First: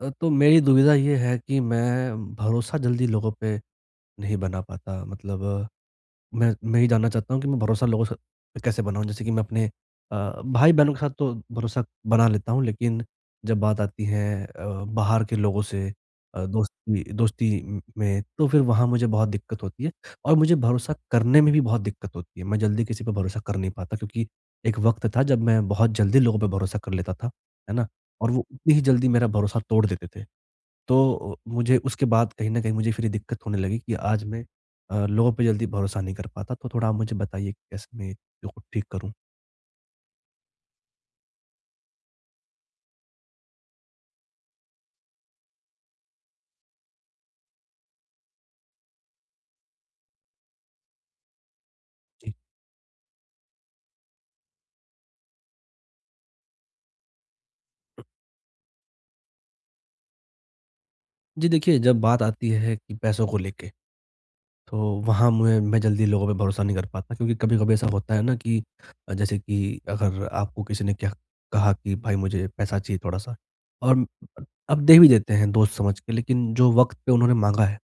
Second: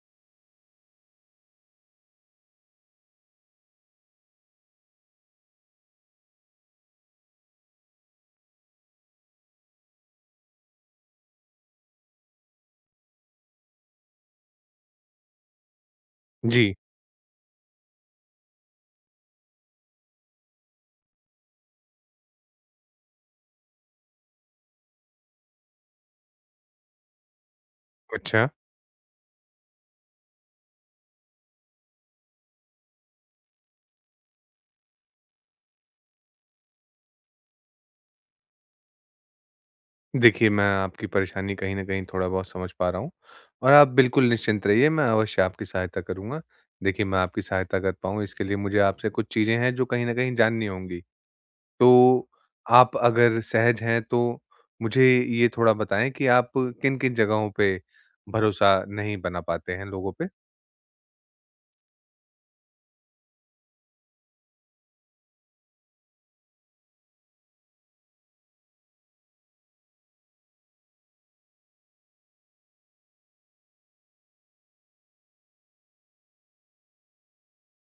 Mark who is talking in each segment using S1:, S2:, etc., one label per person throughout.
S1: तो मेरी दुविधा ये है कि मैं भरोसा जल्दी लोगों पे नहीं बना पाता। मतलब मैं ये जानना चाहता हूँ कि मैं भरोसा लोगों से पे कैसे बनाऊँ? जैसे कि मैं अपने भाई-बहनों के साथ तो भरोसा बना लेता हूँ, लेकिन जब बात आती है बाहर के लोगों से
S2: जी,
S1: दोस्ती दोस्ती म में, तो फिर वहाँ मुझे बहुत दिक्कत होती है और मुझे भरोसा करने में भी बहुत दिक्कत होती है। मैं जल्दी किसी पे भरोसा कर नहीं पाता क्योंकि एक वक़्त था जब मैं बहुत जल्दी लोगों पे भरोसा कर लेता था, है ना? और वो
S2: अच्छा।
S1: उतनी ही जल्दी मेरा भरोसा तोड़ देते थे। तो मुझे उसके बाद कहीं न कहीं मुझे फिर ये दिक्कत होने लगी कि आज मैं लोगों पे जल्दी भरोसा नहीं कर पाता, तो थोड़ा आप मुझे बताइए कि कैसे मैं चीज़ों को ठीक करूँ?
S2: देखिए, मैं आपकी परेशानी कहीं न कहीं थोड़ा-बहुत समझ पा रहा हूँ और आप बिल्कुल निश्चिंत रहिए, मैं अवश्य आपकी सहायता करूँगा। देखिए, मैं आपकी सहायता कर पाऊँ, इसके लिए मुझे आपसे कुछ चीज़ें हैं, जो कहीं न कहीं जाननी होंगी। तो
S1: जी।
S2: आप अगर सहज हैं, तो मुझे ये थोड़ा बताएँ कि आप किन-किन जगहों पे भरोसा नहीं बना पाते हैं लोगों पे?
S1: जी, देखिए जब बात आती है कि पैसों को लेके, तो वहाँ मैं जल्दी लोगों पे भरोसा नहीं कर पाता क्योंकि कभी-कभी ऐसा होता है ना कि जैसे कि अगर आपको किसी ने क्या कहा कि भाई मुझे पैसा चाहिए थोड़ा-सा और आप दे भी देते हैं दोस्त समझ के, लेकिन जो वक़्त पे उन्होंने माँगा है,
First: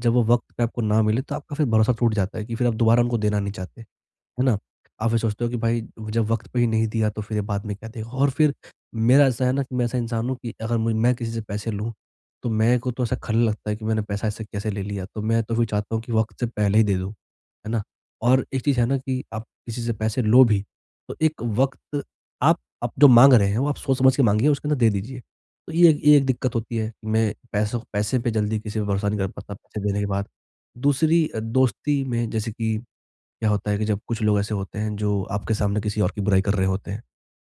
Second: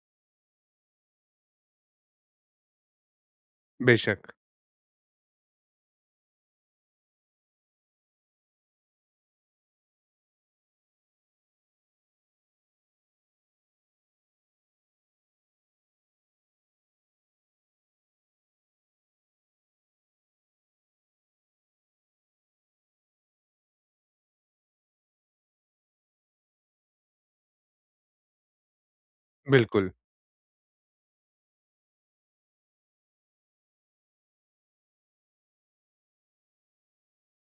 S1: जब वो वक़्त पे आपको ना मिले तो आपका फिर भरोसा टूट जाता है कि फिर आप दोबारा उनको देना नहीं चाहते।
S2: बेशक।
S1: है ना? आप फिर सोचते हो कि भाई जब वक़्त पे ही नहीं दिया तो फिर ये बाद में क्या देगा? और फिर मेरा ऐसा है ना कि मैं ऐसा इंसान हूँ कि अगर मुझ मैं किसी से पैसे लूँ, तो मेरे को तो ऐसा खलने लगता है कि मैंने पैसा इससे कैसे ले लिया? तो मैं तो फिर चाहता हूँ कि वक़्त से पहले ही दे दूँ, है ना? और एक चीज़ है ना कि आप किसी से पैसे लो भी, तो एक वक़्त आप जो माँग रहे हैं वो आप सोच-समझ के माँगिए, उसके अंदर दे दीजिए। तो ये एक दिक्कत होती है कि मैं पैसों पैसे पे जल्दी किसी पे भरोसा नहीं कर पाता पैसे
S2: बिल्कुल।
S1: देने के बाद। दूसरी दोस्ती में जैसे कि क्या होता है कि जब कुछ लोग ऐसे होते हैं जो आपके सामने किसी और की बुराई कर रहे होते हैं,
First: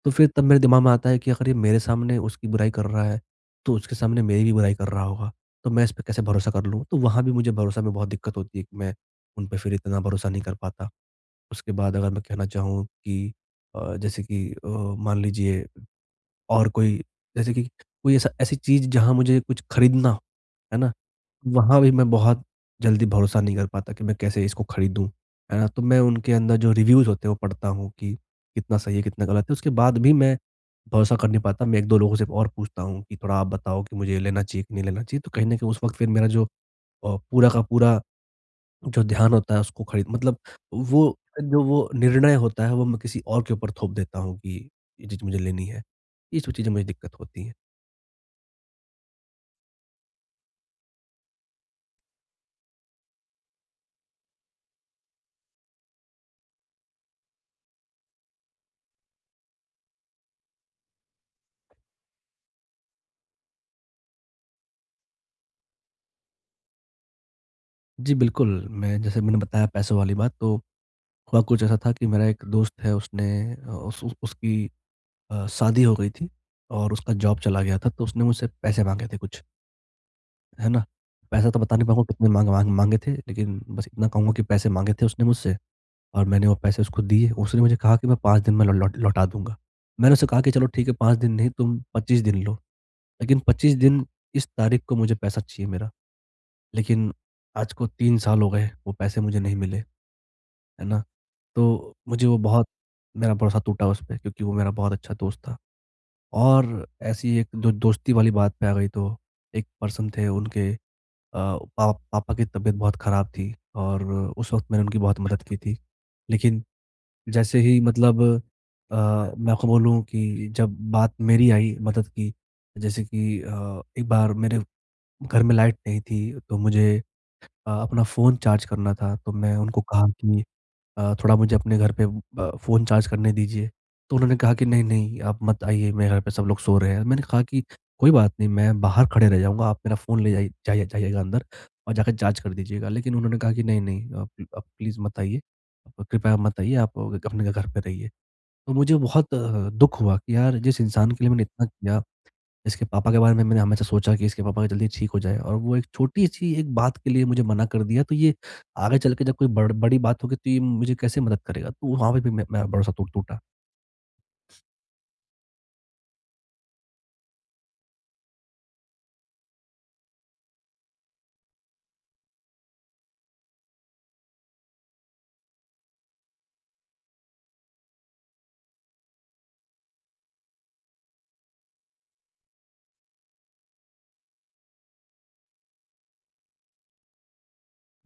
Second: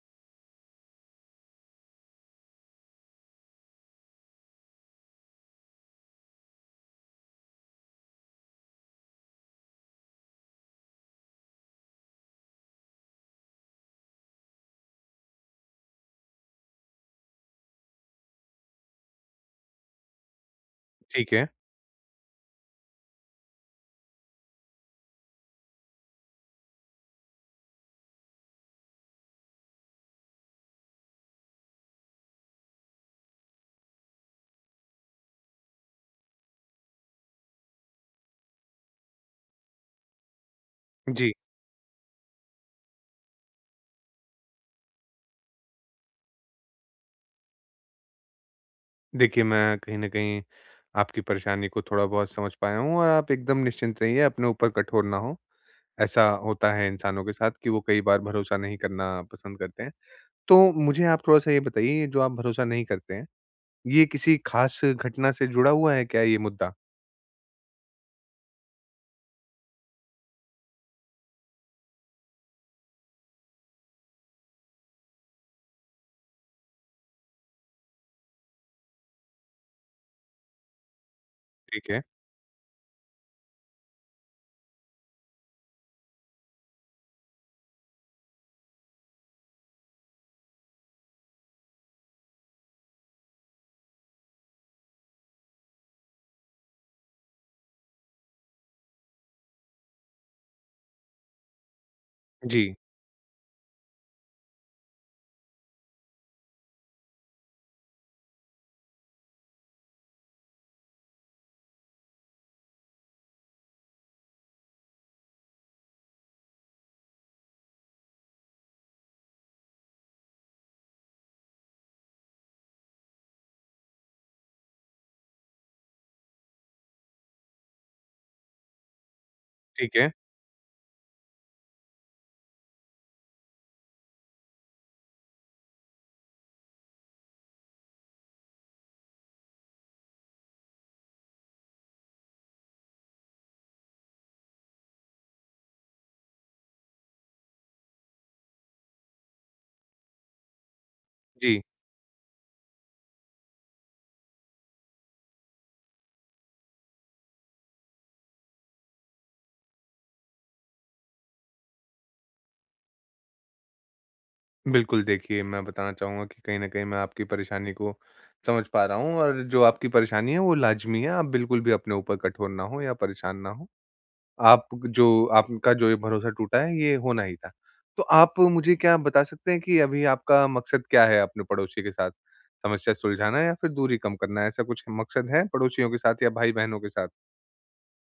S1: तो फिर तब मेरे दिमाग में आता है कि अगर ये मेरे सामने उसकी बुराई कर रहा है, तो उसके सामने मेरी भी बुराई कर रहा होगा, तो मैं इस पे कैसे भरोसा कर लूँ? तो वहाँ भी मुझे भरोसा में बहुत दिक्कत होती है कि मैं उन पे फिर इतना भरोसा नहीं कर पाता। उसके बाद अगर मैं कहना चाहूँ कि जैसे कि मान लीजिए और कोई जैसे कि कोई ऐसा ऐसी चीज़ जहाँ मुझे कुछ खरीदना हो, है ना?
S2: ठीक है।
S1: वहाँ भी मैं बहुत जल्दी भरोसा नहीं कर पाता कि मैं कैसे इसको खरीदूँ, है ना? तो मैं उनके अंदर जो रिव्यूज़ होते हैं वो पढ़ता हूँ कि कितना सही है, कितना गलत है। उसके बाद भी मैं भरोसा कर नहीं पाता, मैं 1-2 लोगों से और पूछता हूँ कि थोड़ा आप बताओ कि मुझे लेना चाहिए कि नहीं लेना चाहिए? तो कहीं न कहीं उस वक़्त फिर मेरा जो पूरा का पूरा जो ध्यान होता है उसको खरीद मतलब वो
S2: जी।
S1: जो वो निर्णय होता है वो मैं किसी और के ऊपर थोप देता हूँ कि ये चीज़ मुझे लेनी है। ये सब चीज़ें मुझे दिक्कत होती हैं।
S2: देखिए, मैं कहीं न कहीं आपकी परेशानी को थोड़ा-बहुत समझ पाया हूँ और आप एकदम निश्चिंत रहिए, अपने ऊपर कठोर ना हों। ऐसा होता है इंसानों के साथ कि वो कई बार भरोसा नहीं करना पसंद करते हैं। तो मुझे आप थोड़ा-सा ये बताइए, ये जो आप भरोसा नहीं करते हैं, ये किसी ख़ास घटना से जुड़ा हुआ है क्या ये मुद्दा?
S1: जी बिल्कुल, मैं जैसे मैंने बताया पैसों वाली बात, तो हुआ कुछ ऐसा था कि मेरा एक दोस्त है, उसने उस उसकी शादी हो गई थी और उसका जॉब चला गया था, तो उसने मुझसे पैसे माँगे थे कुछ, है ना? पैसा तो बता नहीं
S2: ठीक है।
S1: पाऊँगा कितने माँग माँग माँगे थे, लेकिन बस इतना कहूँगा कि पैसे माँगे थे उसने मुझसे और मैंने वो पैसे उसको दिए। उसने मुझे कहा कि मैं 5 दिन में लौ लौट लौटा दूँगा। मैंने उससे कहा कि चलो ठीक है, 5 दिन नहीं तुम 25 दिन लो, लेकिन 25 दिन इस तारीख को मुझे पैसा चाहिए मेरा। लेकिन आज को 3 साल हो गए, वो पैसे मुझे नहीं मिले। है ना? तो मुझे वो बहुत,
S2: जी,
S1: मेरा भरोसा टूटा उस पे क्योंकि वो मेरा बहुत अच्छा दोस्त था। और ऐसी एक जो दोस्ती वाली बात पे आ गई, तो एक पर्सन थे उनके पा पापा की तबीयत बहुत खराब थी और उस वक़्त मैंने उनकी बहुत मदद की थी। लेकिन जैसे ही मतलब अ, मैं आपको बोलूँ कि जब बात मेरी आई मदद की, जैसे कि एक बार मेरे घर में लाइट नहीं थी तो मुझे अपना फ़ोन चार्ज करना था, तो मैं उनको
S2: ठीक
S1: कहा
S2: है।
S1: कि थोड़ा मुझे अपने घर पे फ़ोन चार्ज करने दीजिए। तो उन्होंने कहा कि नहीं-नहीं आप मत आइए, मेरे घर पे सब लोग सो रहे हैं। मैंने कहा कि कोई बात नहीं, मैं बाहर खड़े रह जाऊँगा, आप मेरा फ़ोन ले जाइएगा अंदर और जाकर चार्ज कर दीजिएगा। लेकिन उन्होंने कहा कि नहीं-नहीं आप प्लीज़ मत आइए, आप कृपया मत आइए, आप अपने घर पे रहिए। तो मुझे बहुत दुःख हुआ कि यार जिस इंसान के लिए मैंने
S2: जी,
S1: इतना किया, इसके पापा के बारे में मैंने हमेशा सोचा कि इसके पापा जल्दी ठीक हो जाए, और वो एक छोटी-सी एक बात के लिए मुझे मना कर दिया, तो ये आगे चल के जब कोई बड़ी बात होगी तो ये मुझे कैसे मदद करेगा? तो वहाँ पे भी मैं, मेरा भरोसा टूटा।
S2: बिल्कुल। देखिए, मैं बताना चाहूँगा कि कहीं न कहीं मैं आपकी परेशानी को समझ पा रहा हूँ और जो आपकी परेशानी है, वो लाज़मी है। आप बिल्कुल भी अपने ऊपर कठोर ना हों या परेशान ना हों। आप जो आपका जो ये भरोसा टूटा है, ये होना ही था। तो आप मुझे क्या बता सकते हैं कि अभी आपका मकसद क्या है अपने पड़ोसी के साथ? समस्या सुलझाना या फिर दूरी कम करना, ऐसा कुछ मकसद है पड़ोसियों के साथ या भाई-बहनों के साथ?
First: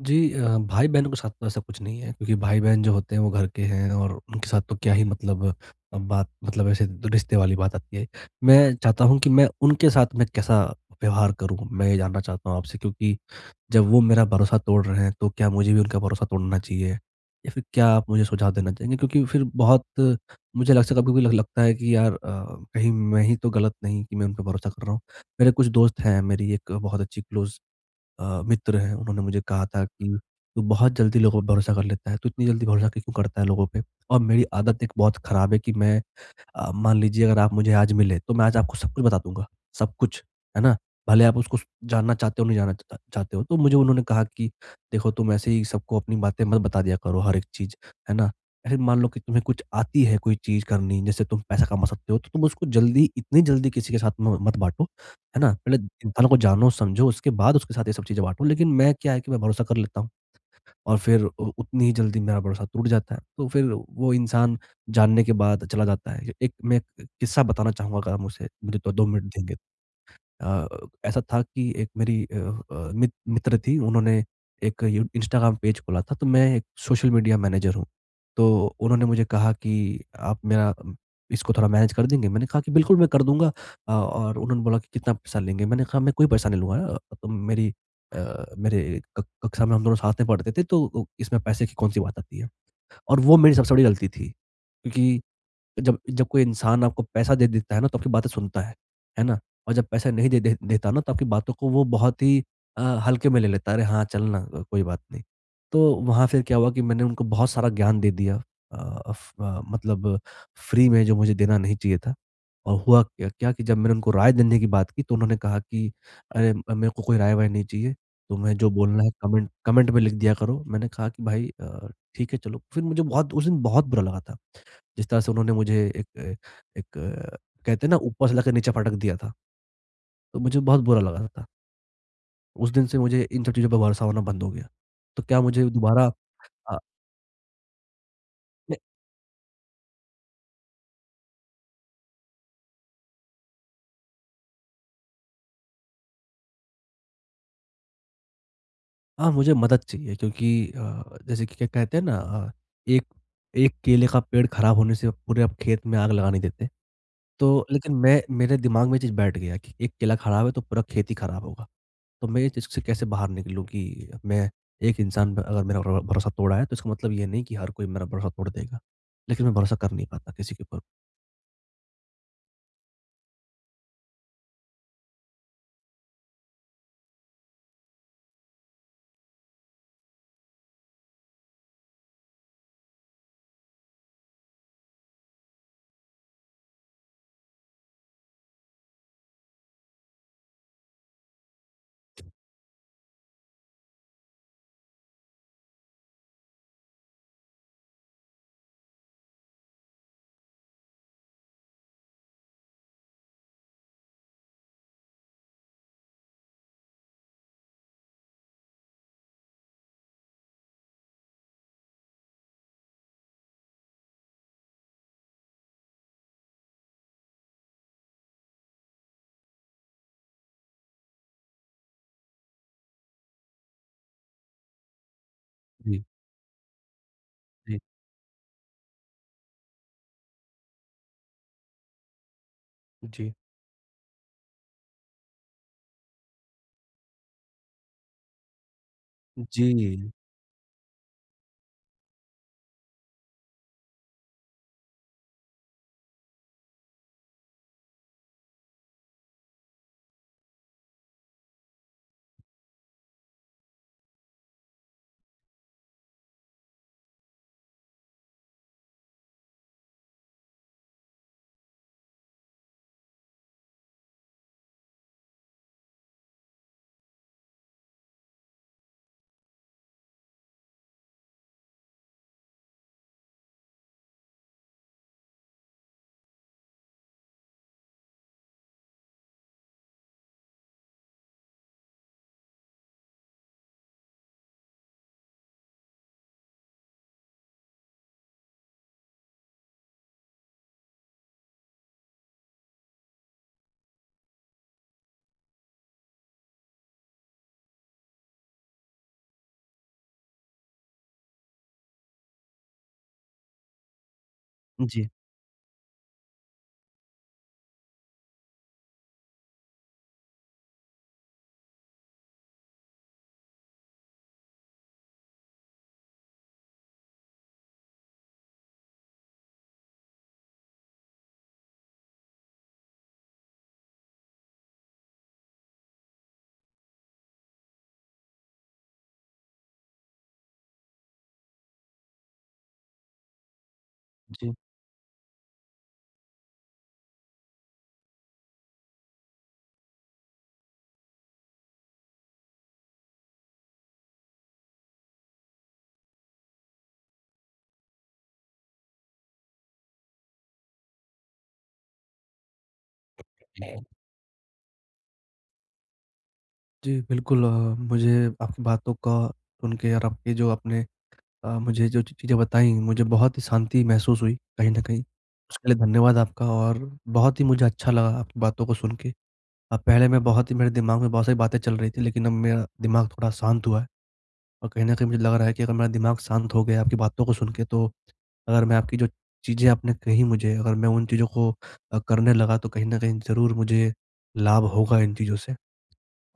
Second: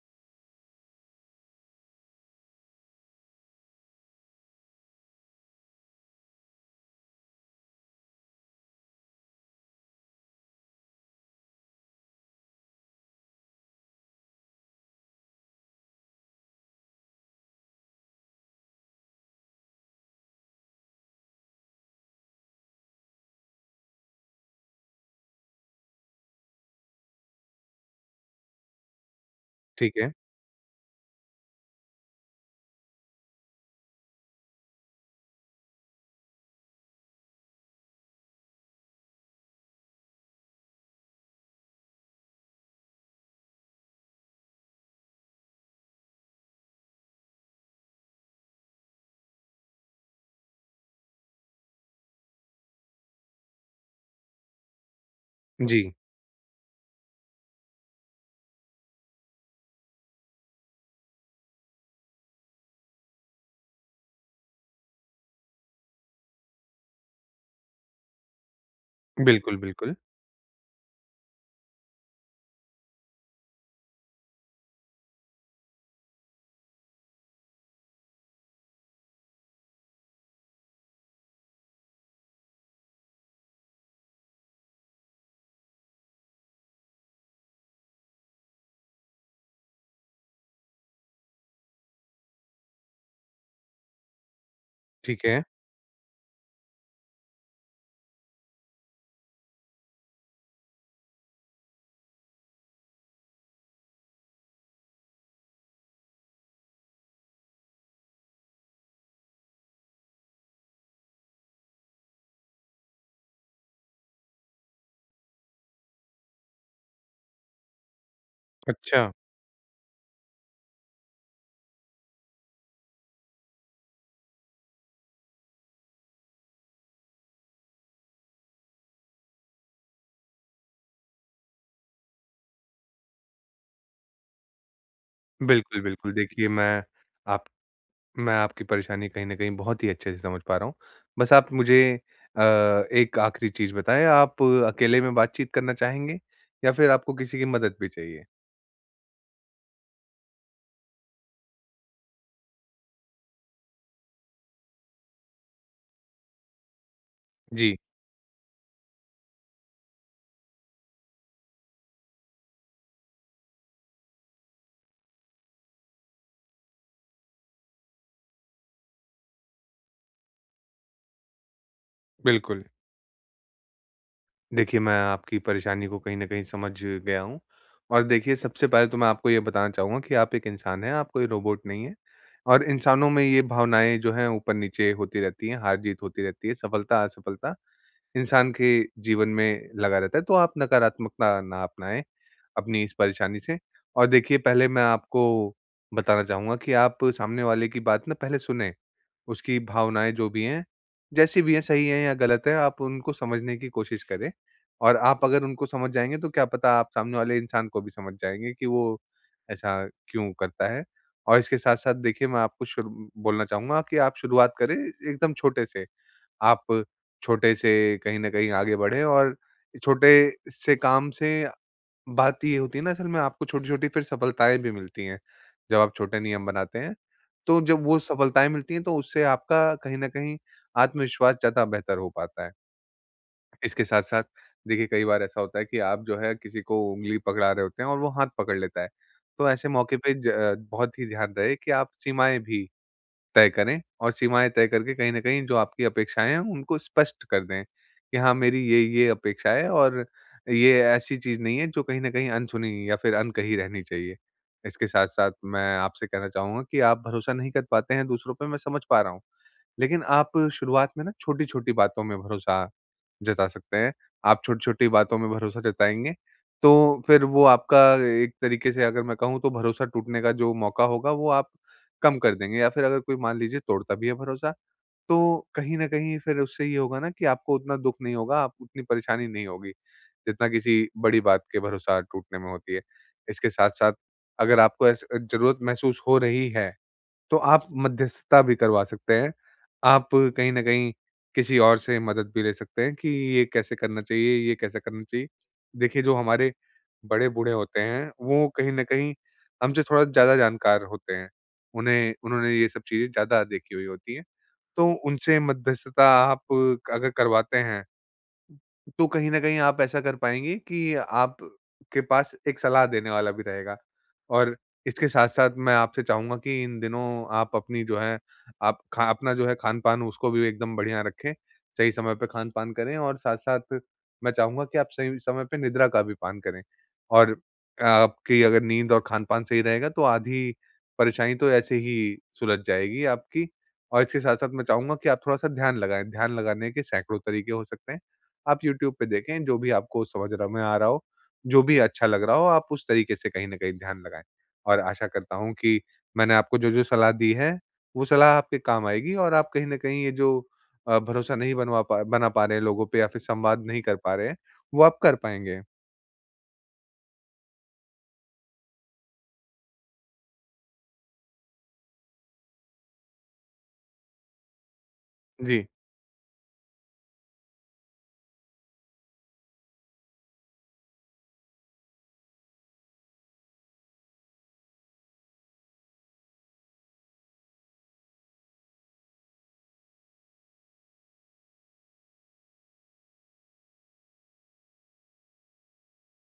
S1: जी भाई-बहनों के साथ तो ऐसा कुछ नहीं है क्योंकि भाई-बहन जो होते हैं वो घर के हैं और उनके साथ तो क्या ही मतलब बात, मतलब ऐसे तो रिश्ते वाली बात आती है। मैं चाहता हूँ कि मैं उनके साथ मैं कैसा व्यवहार करूँ, मैं ये जानना चाहता हूँ आपसे क्योंकि जब वो मेरा भरोसा तोड़ रहे हैं तो क्या मुझे भी उनका भरोसा तोड़ना चाहिए? या फिर क्या आप मुझे सुझाव देना चाहेंगे? क्योंकि फिर बहुत मुझे लग से कभी-कभी लग लगता है कि यार कहीं मैं ही तो गलत नहीं कि मैं उन पे भरोसा कर रहा हूँ। मेरे कुछ दोस्त हैं, मेरी एक बहुत अच्छी क्लोज़ मित्र हैं, उन्होंने मुझे कहा था
S2: ठीक है।
S1: कि, "तू बहुत जल्दी लोगों पे भरोसा कर लेता है, तू इतनी जल्दी भरोसा क्यों करता है लोगों पे?" और मेरी आदत एक बहुत खराब है कि मैं मान लीजिए अगर आप मुझे आज मिले, तो मैं आज आपको सब कुछ बता दूँगा, सब कुछ, है ना? भले आप उसको स जानना चाहते हो, नहीं जानना चा चाहते हो। तो मुझे उन्होंने कहा कि देखो तुम ऐसे ही सबको अपनी बातें मत बता दिया करो हर एक चीज़, है ना? ऐसे मान लो कि तुम्हें कुछ आती है कोई चीज़ करनी, जैसे तुम पैसा कमा सकते हो, तो तुम उसको जल्दी इतनी जल्दी किसी के साथ म मत बाँटो, है ना? पहले
S2: जी,
S1: इंसानों को जानो, समझो, उसके बाद उसके साथ ये सब चीज़ें बाँटो। लेकिन मैं क्या है कि मैं भरोसा कर लेता हूँ। और फिर उ उतनी ही जल्दी मेरा भरोसा टूट जाता है। तो फिर वो इंसान जानने के बाद चला जाता है। एक मैं एक किस्सा बताना चाहूँगा, अगर आप मुझसे मुझे तो 2 मिनट देंगे
S2: बिल्कुल,
S1: तो।
S2: बिल्कुल।
S1: अ, ऐसा था कि एक मेरी मित्र थी, उन्होंने एक यू इंस्टाग्राम पेज खोला था, तो मैं एक सोशल मीडिया मैनेजर हूँ। तो उन्होंने मुझे कहा कि आप मेरा इसको थोड़ा मैनेज कर देंगे? मैंने कहा कि बिल्कुल मैं कर दूँगा। और उन्होंने बोला कि कितना पैसा लेंगे? मैंने कहा मैं कोई पैसा नहीं लूँगा, तुम मेरी मेरे क कक्षा में हम दोनों साथ में पढ़ते थे, तो इसमें पैसे की कौन-सी बात आती है? और वो मेरी सबसे बड़ी गलती थी, क्योंकि
S2: ठीक है।
S1: जब जब कोई इंसान आपको पैसा दे देता है ना, तो आपकी बातें सुनता है ना? और जब पैसा नहीं दे दे देता ना, तो आपकी बातों को वो बहुत ही हल्के में ले लेता है, "अरे हाँ, चल ना, कोई बात नहीं।" तो वहाँ फिर क्या हुआ कि मैंने उनको बहुत सारा ज्ञान दे दिया, अ, मतलब फ्री में, जो मुझे देना नहीं चाहिए था। और हुआ क्या क्या कि जब मैंने उनको राय देने की बात की, तो उन्होंने कहा कि, "अरे! मेरे को कोई राय-वाय नहीं चाहिए, तुम्हें जो
S2: अच्छा।
S1: बोलना है कमेंट कमेंट में लिख दिया करो।" मैंने कहा कि, "भाई ठीक है, चलो।" फिर मुझे बहुत उस दिन बहुत बुरा लगा था। जिस तरह से उन्होंने मुझे एक एक अ, कहते हैं ना, ऊपर से लाकर नीचे पटक दिया था, तो मुझे बहुत बुरा लगा था। उस दिन से मुझे इन सब चीज़ों पे भरोसा होना बंद हो गया। तो क्या मुझे
S2: बिल्कुल,
S1: दोबारा
S2: बिल्कुल। देखिए,
S1: अ,
S2: आप मैं आपकी
S1: नहीं,
S2: परेशानी कहीं न कहीं बहुत ही अच्छे से समझ पा रहा हूँ। बस आप मुझे अ, एक आखिरी चीज़ बताएँ, आप अकेले में बातचीत करना चाहेंगे या फिर आपको किसी की मदद भी चाहिए?
S1: हाँ, मुझे मदद चाहिए क्योंकि अ, जैसे कि क्या कहते हैं ना, एक एक केले का पेड़ खराब होने से पूरे आप खेत में आग लगा नहीं देते। तो
S2: जी।
S1: लेकिन मैं, मेरे दिमाग में ये चीज़ बैठ गया कि एक केला खराब है तो पूरा खेत ही खराब होगा। तो मैं इस चीज़ से कैसे बाहर निकलूँ कि मैं एक इंसान पे अगर मेरा भरोसा तोड़ा है, तो इसका मतलब ये नहीं कि हर कोई मेरा भरोसा तोड़ देगा। लेकिन मैं भरोसा कर नहीं पाता किसी के ऊपर।
S2: बिल्कुल। देखिए, मैं आपकी परेशानी को कहीं न कहीं समझ गया हूँ और देखिए, सबसे पहले तो मैं आपको ये बताना चाहूँगा कि आप एक इंसान हैं, आप कोई रोबोट नहीं हैं और इंसानों में ये भावनाएँ जो हैं ऊपर-नीचे होती रहती हैं, हार-जीत होती रहती है, सफलता-असफलता इंसान के जीवन में लगा रहता है, तो आप नकारात्मकता ना अपनाएँ अपनी इस परेशानी से। और देखिए, पहले मैं आपको बताना चाहूँगा कि आप सामने वाले की बात ना पहले सुने। उसकी भावनाएँ जो भी हैं, जैसी भी हैं, सही है या गलत है, आप उनको समझने की कोशिश करें। और आप अगर उनको समझ जाएँगे तो क्या पता, आप सामने वाले इंसान को भी समझ जाएँगे कि वो ऐसा क्यों करता है। और इसके साथ-साथ देखिए, मैं आपको शुरू बोलना चाहूँगा कि आप शुरुआत करें एकदम छोटे से। आप छोटे से कहीं न कहीं आगे बढ़ें और छोटे से काम से बात ये होती है ना, असल में आपको छोटी-छोटी फिर सफलताएँ भी मिलती हैं, जब आप
S1: जी,
S2: छोटे नियम बनाते हैं। तो
S1: जी।
S2: जब वो सफलताएँ मिलती हैं तो उससे आपका कहीं न कहीं आत्मविश्वास ज़्यादा बेहतर हो पाता है।
S1: जी।
S2: इसके साथ-साथ देखिए, कई बार ऐसा होता है कि आप जो है किसी को उँगली पकड़ा रहे होते हैं और वो हाथ पकड़ लेता है। तो ऐसे मौके
S1: जी।
S2: पे ज बहुत ही ध्यान रहे कि आप सीमाएँ भी तय करें और सीमाएँ तय करके कहीं न कहीं जो आपकी अपेक्षाएँ हैं, उनको स्पष्ट कर दें कि हाँ, मेरी ये-ये अपेक्षा है और ये ऐसी चीज़ नहीं है जो कहीं न कहीं अनसुनी या फिर अनकही रहनी चाहिए। इसके साथ-साथ मैं आपसे कहना चाहूँगा कि आप भरोसा नहीं कर पाते हैं दूसरों पे, मैं समझ पा रहा हूँ। लेकिन आप शुरुआत में ना छोटी-छोटी बातों में भरोसा जता सकते हैं। आप छोटी-छोटी बातों में भरोसा जताएँगे, तो फिर वो आपका एक तरीके से अगर मैं कहूँ तो भरोसा टूटने का जो मौका होगा वो आप कम कर देंगे, या फिर अगर कोई मान लीजिए तोड़ता भी है भरोसा, तो कहीं न कहीं फिर उससे ये होगा ना कि आपको उतना दुःख नहीं होगा, आप उतनी परेशानी नहीं होगी, जितना किसी बड़ी बात के भरोसा टूटने में होती है। इसके साथ-साथ अगर आपको ऐस ज़रूरत महसूस हो रही है तो आप मध्यस्थता भी करवा सकते हैं। आप कहीं न कहीं किसी और से मदद भी ले सकते हैं कि ये कैसे करना चाहिए, ये कैसे करना चाहिए। देखिए, जो हमारे बड़े-बूढ़े होते हैं, वो कहीं न कहीं हमसे थोड़ा ज़्यादा जानकार होते हैं। उन्हें उन्होंने ये सब चीज़ें ज़्यादा देखी हुई होती हैं। तो
S1: जी,
S2: उनसे मध्यस्थता आप अगर करवाते हैं तो कहीं न कहीं आप ऐसा कर पाएँगी कि आप के पास एक सलाह देने वाला भी रहेगा। और इसके साथ-साथ मैं आपसे चाहूँगा कि इन दिनों आप अपनी जो है आप खा अपना जो है खान-पान उसको भी एकदम बढ़िया रखें, सही समय पे खान-पान करें और साथ-साथ मैं चाहूँगा कि आप सही समय पे निद्रा का भी पान करें। और आपकी अगर नींद और खान-पान सही रहेगा तो आधी परेशानी तो ऐसे ही सुलझ जाएगी आपकी। और इसके साथ-साथ
S1: जी।
S2: मैं चाहूँगा कि आप थोड़ा-सा ध्यान लगाएँ, ध्यान लगाने के सैकड़ों तरीके हो सकते हैं। आप यूट्यूब पे देखें, जो भी आपको समझ र में आ रहा हो, जो भी अच्छा लग रहा हो, आप उस तरीके से कहीं न कहीं ध्यान लगाएँ। और आशा करता हूँ कि मैंने आपको जो-जो सलाह दी है, वो सलाह आपके काम आएगी और आप कहीं न कहीं ये जो भरोसा नहीं बनवा पा बना पा रहे हैं लोगों पे या फिर संवाद नहीं कर पा रहे हैं, वो आप कर पाएँगे।
S1: जी, बिल्कुल। मुझे आपकी बातों का सुन के और आपके जो आपने मुझे जो चीज़ें बताई, मुझे बहुत ही शांति महसूस हुई कहीं न कहीं।
S2: जी।
S1: उसके लिए धन्यवाद आपका, और बहुत ही मुझे अच्छा लगा आपकी बातों को सुन के। पहले मैं, बहुत ही मेरे दिमाग में बहुत सारी बातें चल रही थी, लेकिन अब मेरा दिमाग थोड़ा शांत हुआ है। और कहीं न कहीं मुझे लग रहा है कि अगर मेरा दिमाग शांत हो गया आपकी बातों को सुन के, तो अगर मैं आपकी जो चीज़ें आपने कही मुझे, अगर मैं उन चीज़ों को करने लगा, तो कहीं न कहीं ज़रूर मुझे लाभ होगा इन चीज़ों से।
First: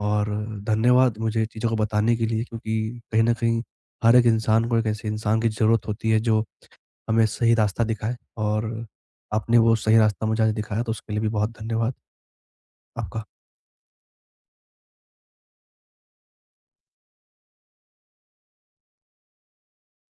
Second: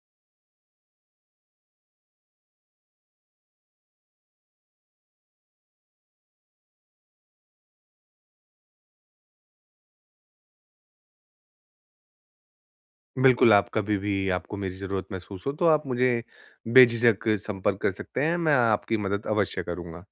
S1: और धन्यवाद मुझे चीज़ों को बताने के लिए, क्योंकि कहीं न कहीं हर एक इंसान को एक ऐसे इंसान की ज़रूरत होती है जो हमें सही रास्ता दिखाए, और आपने वो सही रास्ता मुझे आज दिखाया, तो उसके लिए भी बहुत धन्यवाद। आपका
S2: बिल्कुल, आप कभी भी आपको मेरी ज़रूरत महसूस हो, तो आप मुझे बेझिझक संपर्क कर सकते हैं, मैं आपकी मदद अवश्य करूँगा।